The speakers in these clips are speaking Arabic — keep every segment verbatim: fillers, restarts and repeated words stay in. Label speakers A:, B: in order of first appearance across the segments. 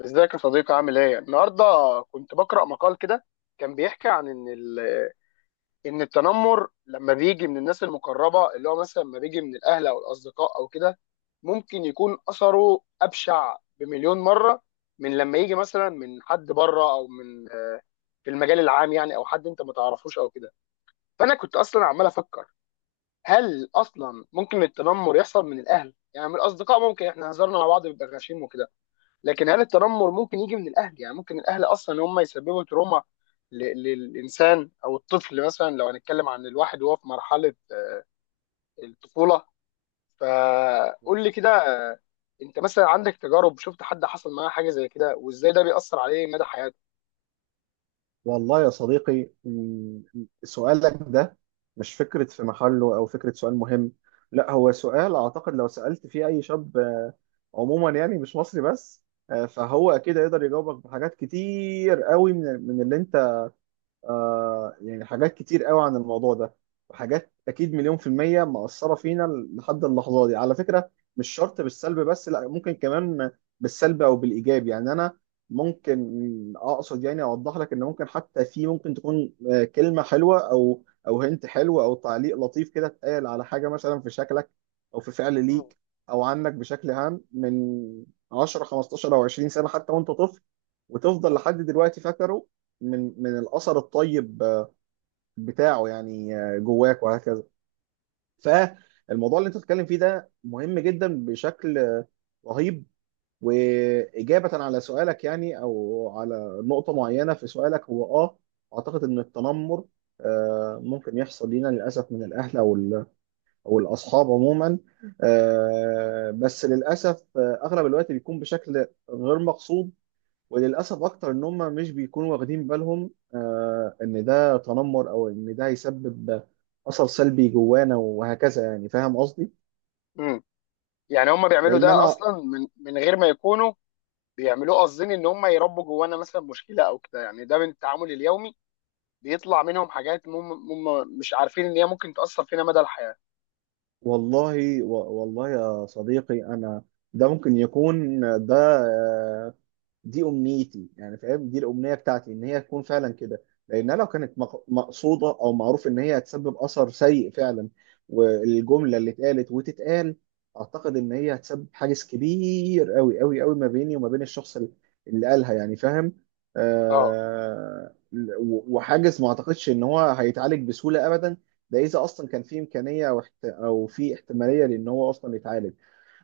A: ازيك يا صديقي؟ عامل ايه؟ النهارده كنت بقرأ مقال كده. كان بيحكي عن ان ال- ان التنمر لما بيجي من الناس المقربه، اللي هو مثلا لما بيجي من الاهل او الاصدقاء او كده، ممكن يكون اثره ابشع بمليون مره من لما يجي مثلا من حد بره، او من آه، في المجال العام يعني، او حد انت ما تعرفوش او كده. فانا كنت اصلا عمال افكر، هل اصلا ممكن التنمر يحصل من الاهل؟ يعني من الاصدقاء ممكن، احنا هزرنا مع بعض بيبقى غشيم وكده، لكن هل التنمر ممكن يجي من الاهل؟ يعني ممكن الاهل اصلا هم يسببوا تروما ل- للانسان او الطفل، مثلا لو هنتكلم عن الواحد وهو في مرحله آه، الطفوله. فقول لي كده، آه، انت مثلا عندك تجارب؟ شفت حد حصل معاه حاجه زي كده، وازاي ده بيأثر عليه مدى حياته؟
B: والله يا صديقي، م- سؤالك ده مش فكرة في محله أو فكرة سؤال مهم. لا، هو سؤال أعتقد لو سألت فيه أي شاب آه، عموما، يعني مش مصري بس، آه، فهو أكيد يقدر يجاوبك بحاجات كتير قوي من من اللي أنت آه يعني، حاجات كتير قوي عن الموضوع ده. وحاجات اكيد مليون في المية مأثرة فينا لحد اللحظة دي على فكرة. مش شرط بالسلب، بس لا، ممكن كمان بالسلب او بالايجاب. يعني انا ممكن اقصد يعني اوضح لك ان ممكن، حتى في ممكن تكون آه، كلمة حلوة او او هنت حلو او تعليق لطيف كده اتقال على حاجة مثلا في شكلك او في فعل
A: مم.
B: ليك او عنك بشكل عام من عشرة خمستاشر او عشرين سنة، حتى وانت طفل، وتفضل لحد دلوقتي فاكره من من الاثر الطيب آه، بتاعه يعني آه، جواك وهكذا. فالموضوع اللي انت بتتكلم فيه ده مهم جدا بشكل آه، رهيب. واجابه على سؤالك، يعني او على نقطه معينه في سؤالك، هو اه اعتقد ان التنمر آه، ممكن يحصل لينا للاسف من الاهل او ال- او الاصحاب عموما. آه، بس للاسف، آه، اغلب الوقت بيكون بشكل غير مقصود، وللاسف اكتر ان هم مش بيكونوا واخدين بالهم آه، ان ده تنمر او ان ده هيسبب اثر سلبي جوانا وهكذا، يعني فاهم قصدي.
A: مم. يعني هم بيعملوا
B: لان
A: ده
B: انا،
A: اصلا من من غير ما يكونوا بيعملوه قاصدين، ان هم يربوا جوانا مثلا مشكله او كده؟ يعني ده من التعامل اليومي بيطلع منهم حاجات هم هم مش عارفين ان هي ممكن تأثر فينا مدى الحياه؟
B: والله و- والله يا صديقي انا، ده ممكن يكون، ده دي امنيتي، يعني فاهم؟ دي الامنيه بتاعتي ان هي تكون فعلا كده. لانها لو كانت مق- مقصوده، او معروف ان هي هتسبب اثر سيء فعلا، والجمله اللي اتقالت وتتقال، اعتقد ان هي هتسبب حاجز كبير قوي قوي قوي ما بيني وما بين الشخص اللي اللي قالها، يعني فاهم؟
A: اه.
B: آه و- وحاجز ما اعتقدش ان هو هيتعالج بسهوله ابدا، ده اذا اصلا كان في امكانيه او احت- او في احتماليه لان هو اصلا يتعالج.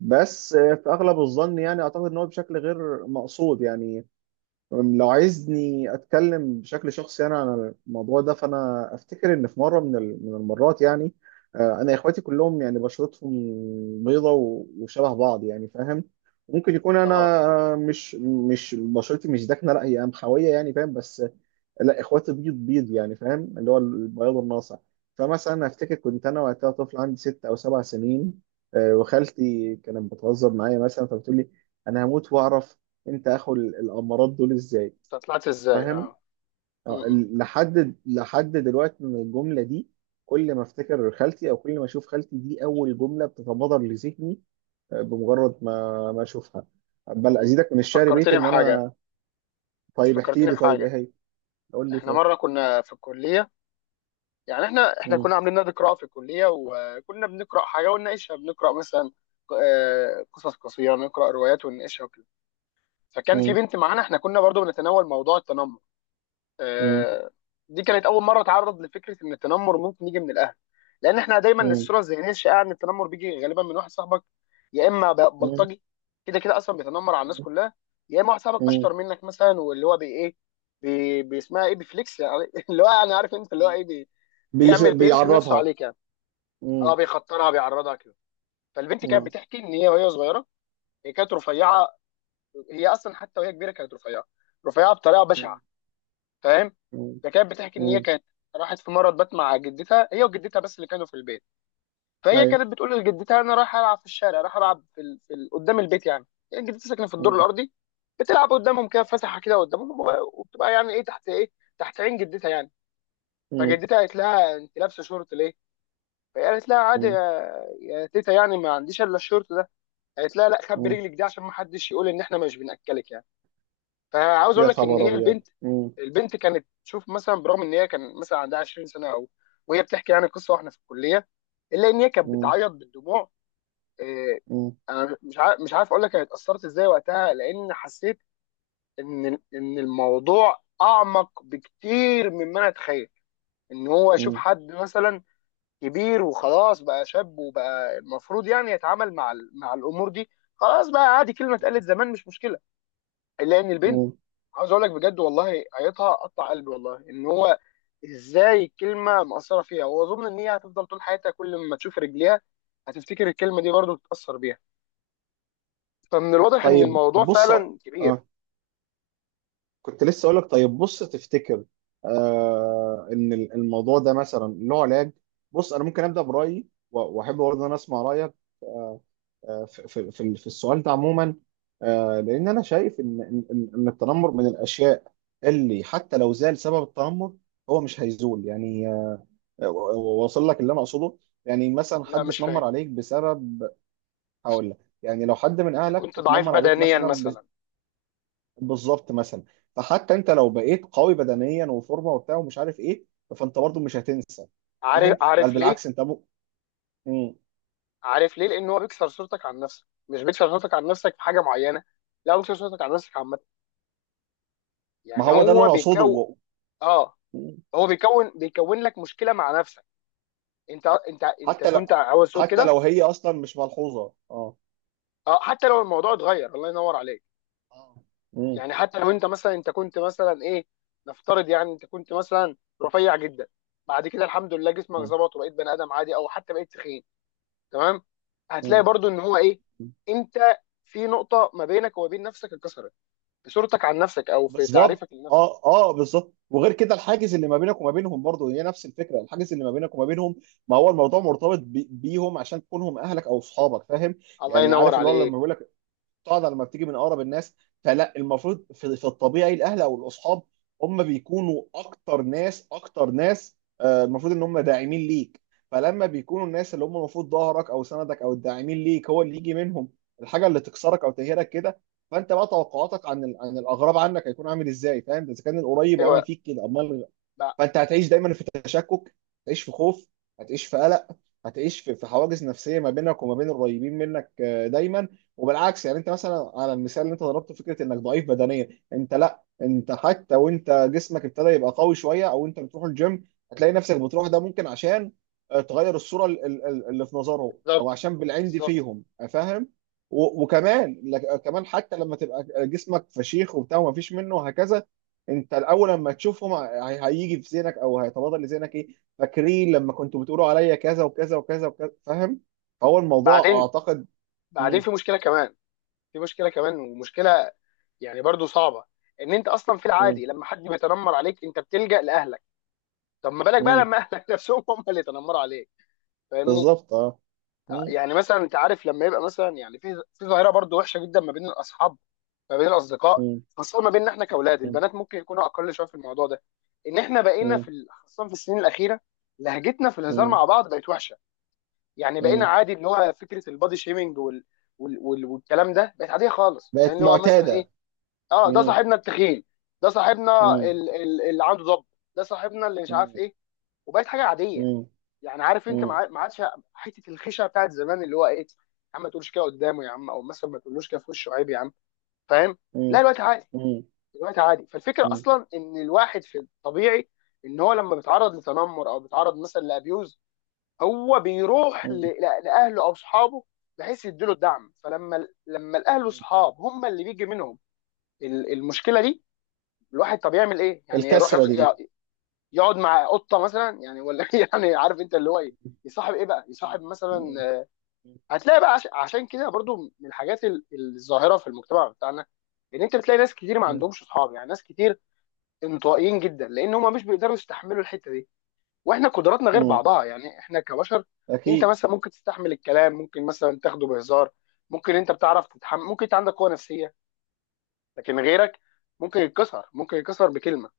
B: بس آه، في اغلب الظن، يعني اعتقد ان هو بشكل غير مقصود يعني. أم، لو عايزني اتكلم بشكل شخصي انا عن الموضوع ده، فانا افتكر ان في مره من ال- من المرات، يعني آه، انا اخواتي كلهم يعني بشرتهم بيضه، و- وشبه بعض يعني فاهم. ممكن يكون
A: اه.
B: انا آه، مش مش بشرتي مش داكنه، لا هي قمحويه يعني فاهم، بس لا اخواتي بيض بيض يعني فاهم، اللي هو البياض الناصع. فمثلا افتكر كنت انا وقتها طفل عندي ست او سبع سنين، آه، وخالتي كانت بتهزر معايا مثلا فبتقول لي: انا هموت واعرف انت اخو ال- الامارات دول ازاي.
A: انت طلعت ازاي؟
B: فاهم؟
A: اه. م-
B: اه،
A: م-
B: ال- لحد لحد دلوقتي من الجمله دي، كل ما افتكر خالتي او كل ما اشوف خالتي، دي اول جمله بتتبادر لذهني، اه، بمجرد ما ما اشوفها. بل
A: م.
B: ازيدك من
A: انت
B: الشعر بيت
A: فكرتني
B: ان
A: بحاجه.
B: انا.
A: انت
B: طيب احكي
A: فكرتني
B: لي طيب، ايه
A: بحاجه.
B: هي؟ قول لي
A: احنا
B: طيب.
A: مره كنا في الكليه، يعني احنا احنا
B: مم.
A: كنا عاملين نادي قراءه في الكليه، وكنا بنقرا حاجه ونناقشها. بنقرا مثلا ق- آه، قصص قصيره، نقرا روايات ونناقشها وكده. فكان في
B: مم.
A: بنت معانا، احنا كنا برضو بنتناول موضوع التنمر.
B: مم.
A: آه، دي كانت اول مره اتعرض لفكره ان التنمر ممكن يجي من الاهل، لان احنا دايما
B: مم.
A: الصوره الذهنيه الشائعه ان التنمر بيجي غالبا من واحد صاحبك، يا اما ب-
B: مم.
A: بلطجي كده كده اصلا بيتنمر على الناس
B: مم.
A: كلها، يا اما واحد صاحبك
B: مم.
A: اشطر منك مثلا، واللي هو بي ايه، بي بيسمها ايه، بيفليكس يعني، اللي هو يعني عارف انت اللي هو ايه، بي
B: بيش...
A: بيعمل بيرسم نفسه
B: بيعرضها.
A: عليك يعني.
B: مم.
A: اه، بيخطرها، بيعرضها كده. فالبنت كانت
B: مم.
A: بتحكي ان هي وهي صغيره، هي كانت رفيعه، هي اصلا حتى وهي كبيره كانت رفيعه، رفيعه بطريقه
B: مم.
A: بشعه، فاهم؟
B: مم.
A: فكانت بتحكي ان هي
B: مم.
A: كانت راحت في مره بات مع جدتها، هي وجدتها بس اللي كانوا في البيت. فهي
B: ايوه.
A: كانت بتقول لجدتها انا رايحه العب في الشارع، رايحه العب في, ال... في ال... قدام البيت يعني، يعني جدتها ساكنه في الدور
B: مم.
A: الارضي، بتلعب قدامهم كده، فاتحه كده قدامهم، وب- وبتبقى يعني ايه، تحت ايه، تحت عين جدتها يعني.
B: مم.
A: فجدتها قالت لها انت لابسه شورت ليه؟ فهي قالت لها عادي
B: مم.
A: يا يا تيتا، يعني ما عنديش الا الشورت ده. قالت لها لا خبي
B: مم.
A: رجلك دي، عشان ما حدش يقول ان احنا مش بناكلك يعني. فعاوز
B: يا
A: اقول لك ان
B: خبر
A: هي
B: ابيض.
A: البنت
B: مم.
A: البنت كانت تشوف مثلا، برغم ان هي كان مثلا عندها عشرين سنه، او وهي بتحكي يعني قصه واحنا في الكليه، الا ان هي كانت
B: مم.
A: بتعيط بالدموع. آه،
B: مم.
A: انا مش عارف مش عارف اقول لك انا اتاثرت ازاي وقتها، لان حسيت ان ان الموضوع اعمق بكتير مما انا اتخيل. ان هو يشوف
B: مم.
A: حد مثلا كبير وخلاص بقى شاب، وبقى المفروض يعني يتعامل مع ال- مع الامور دي، خلاص بقى عادي، كلمه اتقالت زمان مش مشكله، الا ان البنت،
B: مم.
A: عاوز اقول لك بجد والله قريتها قطع قلبي، والله ان هو ازاي الكلمه مأثره فيها، واظن ان هي هتفضل طول حياتها كل ما تشوف رجليها هتفتكر الكلمه دي، برضه تتأثر بيها. فمن الواضح ان
B: طيب
A: الموضوع
B: بص،
A: فعلا كبير.
B: آه. كنت لسه اقول لك: طيب بص، تفتكر آه ان ال- الموضوع ده مثلا له علاج؟ بص انا ممكن ابدا برايي و- واحب برضه ان انا اسمع رايك آه في في في في السؤال ده عموما. آه لان انا شايف ان ان ان إن التنمر من الاشياء اللي حتى لو زال سبب التنمر، هو مش هيزول، يعني آه، و- و- واصل لك اللي انا اقصده. يعني مثلا
A: لا،
B: حد
A: مش فاهم.
B: اتنمر عليك بسبب، هقول لك، يعني لو حد من
A: انت
B: اهلك
A: كنت ضعيف
B: اتنمر عليك
A: بدنيا
B: مثلا ب-
A: مثلا؟
B: بالظبط مثلا. فحتى انت لو بقيت قوي بدنيا وفورمه وبتاع ومش عارف ايه، فانت برضو مش هتنسى.
A: عارف
B: فاهم؟ بل
A: عارف ليه
B: بالعكس انت م... مم.
A: عارف ليه؟ لان هو بيكسر صورتك عن نفسك، مش بيكسر صورتك عن نفسك في حاجه معينه، لا، هو بيكسر صورتك عن نفسك عامه،
B: ما
A: يعني
B: هو ده اللي
A: هو
B: انا اقصده
A: بيكون
B: و...
A: اه
B: مم.
A: هو بيكون بيكون لك مشكله مع نفسك. انت انت انت
B: حتى لو،
A: كنت عاوز تقول
B: حتى
A: كده.
B: لو هي اصلا مش ملحوظه. اه.
A: اه، حتى لو الموضوع اتغير، الله ينور عليك.
B: اه. مم.
A: يعني حتى لو انت مثلا، انت كنت مثلا ايه، نفترض يعني انت كنت مثلا رفيع جدا، بعد كده الحمد لله جسمك
B: مم.
A: ظبط وبقيت بني ادم عادي، او حتى بقيت تخين، تمام، هتلاقي برضو ان هو ايه،
B: مم.
A: انت في نقطة ما بينك وما بين نفسك اتكسرت، في صورتك عن نفسك او في
B: بالظبط.
A: تعريفك لنفسك.
B: اه اه بالظبط. وغير كده الحاجز اللي ما بينك وما بينهم، برضه هي نفس الفكره، الحاجز اللي ما بينك وما بينهم، ما هو الموضوع مرتبط بي- بيهم عشان تكونهم اهلك او اصحابك، فاهم؟
A: الله
B: يعني
A: ينور
B: عارف اللي هو لما
A: عليك.
B: بيقول لك: قاعده لما بتيجي من اقرب الناس. فلا، المفروض في, في الطبيعي الاهل او الاصحاب هم بيكونوا اكتر ناس اكتر ناس آه، المفروض ان هم داعمين ليك. فلما بيكونوا الناس اللي هم المفروض ظهرك او سندك او الداعمين ليك هو اللي يجي منهم الحاجه اللي تكسرك او تهيرك كده، فانت بقى توقعاتك عن ال- عن الاغراب عنك هيكون عامل ازاي، فاهم؟ اذا كان القريب عمل
A: ايوه،
B: فيك كده، امال.
A: بع-
B: فانت هتعيش دايما في تشكك، هتعيش في خوف، هتعيش في قلق، هتعيش في في حواجز نفسيه ما بينك وما بين القريبين منك آه، دايما. وبالعكس، يعني انت مثلا على المثال اللي انت ضربته، فكره انك ضعيف بدنيا، انت لا، انت حتى وانت جسمك ابتدى يبقى قوي شويه او انت بتروح الجيم، هتلاقي نفسك بتروح ده ممكن عشان آه، تغير الصوره ال- ال- ال- اللي في نظرهم، او
A: بالظبط،
B: عشان بالعين دي
A: بالظبط.
B: فيهم، آه، فاهم؟ و- وكمان لك- آه، كمان حتى لما تبقى جسمك فشيخ وبتاع وما فيش منه وهكذا، انت الاول لما تشوفهم هي- هيجي في ذهنك او هيتبادر لذهنك ايه: فاكرين لما كنتوا بتقولوا عليا كذا وكذا وكذا وكذا، فاهم؟ فهو الموضوع
A: بعدين،
B: اعتقد.
A: بعدين
B: مم.
A: في مشكلة كمان، في مشكله كمان، ومشكله يعني برضو صعبه، ان انت اصلا في
B: مم.
A: العادي لما حد بيتنمر عليك انت بتلجأ لاهلك. طب ما بالك بقى
B: مم.
A: لما اهلك نفسهم هم اللي يتنمروا عليك؟ فاهمني؟
B: بالظبط اه.
A: آه،
B: مم.
A: يعني مثلا انت عارف لما يبقى مثلا، يعني في في ظاهره برضو وحشه جدا ما بين الاصحاب، ما بين الاصدقاء،
B: مم.
A: خاصه ما بيننا احنا كاولاد،
B: مم.
A: البنات ممكن يكونوا اقل شويه في الموضوع ده، ان احنا بقينا في
B: مم.
A: ال- خاصه في السنين الاخيره لهجتنا في الهزار
B: مم.
A: مع بعض بقت وحشه. يعني بقينا
B: مم.
A: عادي اللي هو فكره البادي شيمينج وال... وال... وال... والكلام ده، بقت عاديه خالص، يعني
B: بقت
A: اللي هو مثلا
B: معتاده.
A: ايه؟ اه، ده
B: مم.
A: صاحبنا التخين، ده صاحبنا
B: مم.
A: ال- ال- اللي عنده ضب، ده صاحبنا اللي مش عارف
B: مم.
A: ايه، وبقت حاجه عاديه.
B: مم.
A: يعني عارف انت، ما
B: مم.
A: عاد- ما عادش حته الخشعه بتاعت زمان، اللي هو ايه يا عم، ما تقولش كده قدامه يا عم، او مثلا ما تقولوش كده في وشه، عيب يا عم، فاهم؟ لا،
B: مم.
A: الوقت عادي،
B: مم.
A: الوقت عادي. فالفكره
B: مم.
A: اصلا ان الواحد في الطبيعي، ان هو لما بيتعرض لتنمر، او بيتعرض مثلا لابيوز، هو بيروح ل-
B: مم.
A: ل- لاهله او اصحابه، بحيث يديله الدعم. فلما لما الاهل واصحاب هم اللي بيجي منهم ال- المشكله دي، الواحد طب يعمل ايه؟ يعني يروح
B: الكسره دي.
A: ي- يقعد مع قطه مثلا يعني؟ ولا يعني عارف انت اللي هو ايه، يصاحب ايه بقى، يصاحب
B: مم. مم.
A: مثلا. هتلاقي بقى عش- عشان كده برضو من الحاجات ال- الظاهره في المجتمع بتاعنا، ان انت بتلاقي ناس كتير ما
B: مم.
A: عندهمش اصحاب، يعني ناس كتير انطوائيين جدا، لان هم مش بيقدروا يستحملوا الحته دي. واحنا قدراتنا غير
B: مم.
A: بعضها يعني، احنا كبشر، انت
B: اكيد.
A: مثلا ممكن تستحمل الكلام، ممكن مثلا تاخده بهزار، ممكن انت بتعرف تتحمل، ممكن انت عندك قوه نفسيه، لكن غيرك ممكن يتكسر، ممكن يتكسر بكلمه.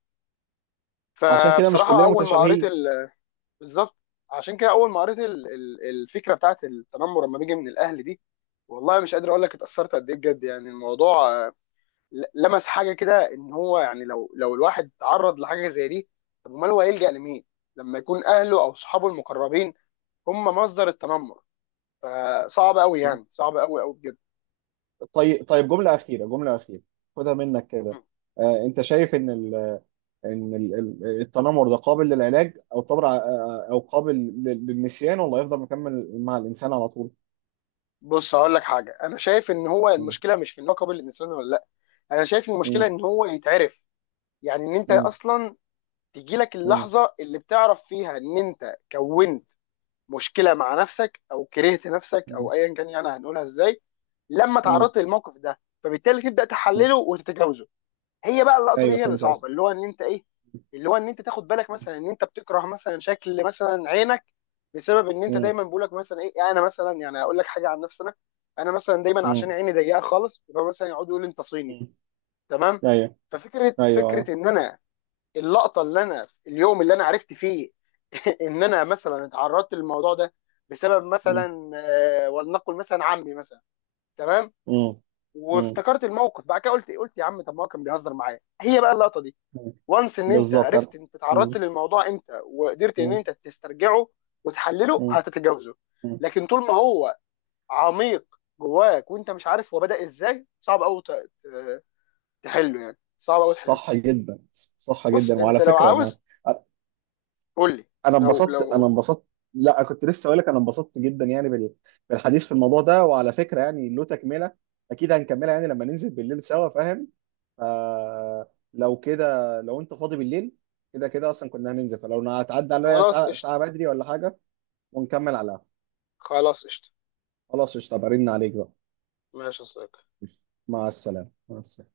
B: عشان كده مش
A: فبصراحه،
B: كلنا
A: اول ما قريت
B: متشابهين.
A: ال- بالظبط، عشان كده اول ما قريت ال- ال- الفكره بتاعت التنمر لما بيجي من الاهل دي، والله مش قادر اقول لك اتاثرت قد ايه بجد، يعني الموضوع آه، ل- لمس حاجه كده، ان هو يعني، لو لو الواحد تعرض لحاجه زي دي، طب امال هو هيلجأ لمين؟ لما يكون اهله او صحابه المقربين هم مصدر التنمر؟ فصعب قوي، يعني صعب قوي قوي بجد.
B: طيب، طيب، جملة أخيرة، جملة أخيرة، خدها منك كده.
A: مم.
B: آه، أنت شايف إن ال إن ال ال- التنمر ده قابل للعلاج أو طبعا آه، آه، أو قابل لل- للنسيان، ولا يفضل مكمل مع الإنسان على طول؟
A: بص، هقول لك حاجه. انا شايف ان هو
B: مم.
A: المشكله مش في اللقب اللي بيلبسونه، ولا لا، انا شايف إن المشكله
B: مم.
A: ان هو يتعرف، يعني ان انت
B: مم.
A: اصلا تجيلك
B: مم.
A: اللحظه اللي بتعرف فيها ان انت كونت مشكله مع نفسك، او كرهت نفسك،
B: مم.
A: او ايا كان يعني هنقولها ازاي، لما
B: مم.
A: تعرضت للموقف ده، فبالتالي تبدا
B: مم.
A: تحلله وتتجاوزه. هي بقى اللقطه دي
B: أيوه،
A: هي اللي
B: فهمت قصدك.
A: صعبه، اللي هو ان انت ايه، اللي هو ان انت تاخد بالك مثلا ان انت بتكره مثلا شكل مثلا عينك، بسبب ان انت
B: مم.
A: دايما بقولك مثلا ايه، يعني انا مثلا يعني اقول لك حاجه عن نفسي انا، انا مثلا دايما عشان
B: مم.
A: عيني ضيقه خالص، فمثلا يقعدوا يقولوا انت صيني،
B: مم.
A: تمام؟
B: أيوه.
A: ففكره
B: أيوه
A: فكره
B: آه.
A: ان انا، اللقطه اللي انا اليوم اللي انا عرفت فيه ان انا مثلا اتعرضت للموضوع ده بسبب
B: مم.
A: مثلا آه، ولنقل مثلا عمي مثلا، تمام،
B: مم. مم.
A: وافتكرت الموقف بعد كده، قلت قلت يا عم طب ما هو كان بيهزر معايا، هي بقى اللقطه دي،
B: مم.
A: وانس. ان انت
B: بالظبط أنا.
A: عرفت انت اتعرضت
B: مم.
A: للموضوع امتى، وقدرت ان
B: مم.
A: انت تسترجعه وتحلله،
B: مم.
A: هتتجاوزه.
B: مم.
A: لكن طول ما هو عميق جواك، وانت مش عارف هو بدأ ازاي، صعب قوي تحله، يعني صعب قوي تحله.
B: صح جدا. صح
A: بص
B: جدا، وعلى
A: انت لو
B: فكرة أنا،
A: عاوز، قول لي،
B: انا
A: لو
B: انبسطت، انا
A: لو
B: انبسطت. لا، كنت لسه اقول لك انا انبسطت جدا يعني بال- بالحديث في الموضوع ده. وعلى فكره يعني له تكمله، اكيد هنكملها يعني لما ننزل بالليل سوا، فاهم؟ فلو كده، لو انت فاضي بالليل، كده كده اصلا كنا هننزل، فلو هتعدي عليا
A: خلاص
B: ساعه
A: قشطة،
B: ساعه بدري ولا حاجه، ونكمل على القهوة.
A: خلاص قشطة،
B: خلاص قشطه، برن عليك بقى.
A: ماشي يا صديقي.
B: مع السلامه، مع السلامه.